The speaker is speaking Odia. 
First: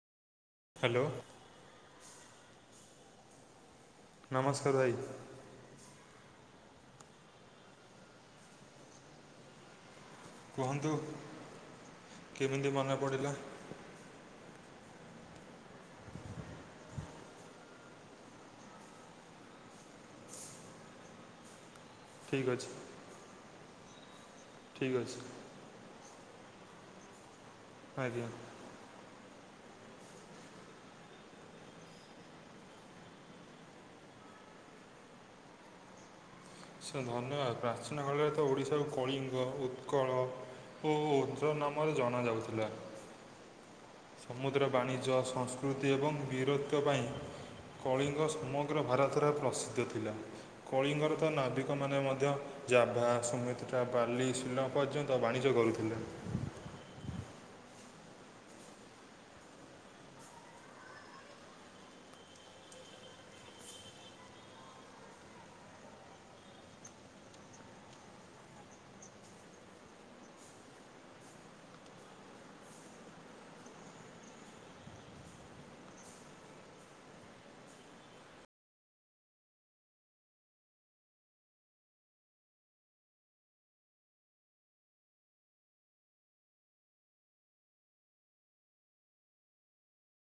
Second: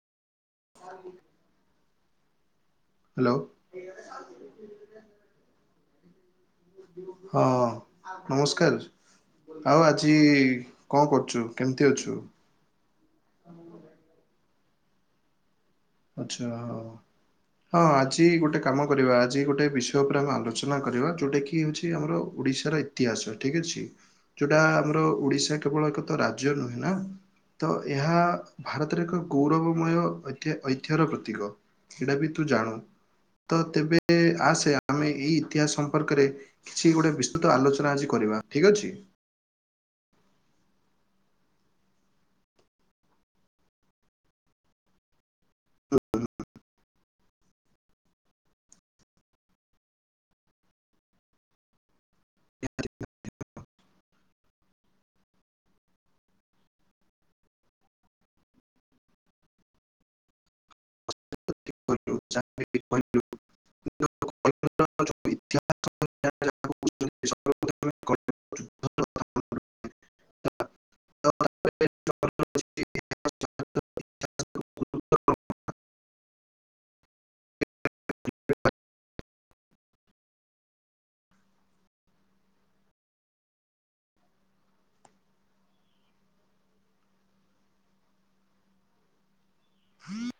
ହ୍ୟାଲୋ। ହ୍ୟାଲୋ। ନମସ୍କାର ଭାଇ। ହଁ ନମସ୍କାର। ଆଉ ଆଜି କୁହନ୍ତୁ କଣ କରୁଛୁ? କେମିତି ଅଛୁ? କେମିତି ମନେ ପଡ଼ିଲା? ଆଚ୍ଛା। ହଁ ଆଜି ଗୋଟେ କାମ କରିବା ଆଜି ଗୋଟେ ବିଷୟ ଉପରେ ଆମେ ଆଲୋଚନା କରିବା ଯୋଉଟା କି ହଉଛି ଆମର ଠିକ୍ ଅଛି ଓଡିଶାର ଇତିହାସ ଠିକ ଅଛି ଯୋଉଟା ଠିକ୍ ଆମର ଅଛି ଓଡିଶା କେବଳ ଏକ ତ ରାଜ୍ୟ ନୁହେଁ ନା ତ ଏହା ଆଜ୍ଞା ଭାରତରେ ଏକ ଗୌରବମୟ ଐତି ଐ ଐତିହର ପ୍ରତୀକ ଏଇଟା ବି ତୁ ଜାଣୁ। ତ ତେବେ ଆସେ ଆମେ ଏଇ ଇତିହାସ ସମ୍ପର୍କରେ କିଛି ସାର୍ ଗୋଟେ ବିସ୍ତୃତ ଧନ୍ୟବାଦ ଆଲୋଚନା ପ୍ରାଚୀନ ଆଜି କାଳରେ କରିବା ତ ଠିକ୍ ଓଡ଼ିଶାକୁ ଅଛି। କଳିଙ୍ଗ, ଉ ଉତ୍କଳ ଓ ଓଦ୍ର ନାମରେ ଜଣାଯାଉଥିଲା। ସମୁଦ୍ର ବାଣିଜ୍ୟ, ସଂସ୍କୃତି ଏବଂ ବୀରତ୍ଵ ପାଇଁ କଳିଙ୍ଗ ସମଗ୍ର ଭାରତରେ ପ୍ରସିଦ୍ଧ ଥିଲା କଳିଙ୍ଗର ତ ନାବିକମାନେ ମଧ୍ୟ ମଧ୍ୟ Java, Sumatra, Bali, Sri Lanka ପର୍ଯ୍ୟନ୍ତ ବାଣିଜ୍ୟ କରୁଥିଲେ। [unintelligible] କଳିଙ୍ଗର ଯୋଉ ଇତିହାସ ଯାହାକୁ କହୁଛନ୍ତି ସର୍ବପ୍ରଥମେ କଳିଙ୍ଗ ଯୁଦ୍ଧର କଥା ମନେ ରଖିବା। ତାପରେ [inaudible]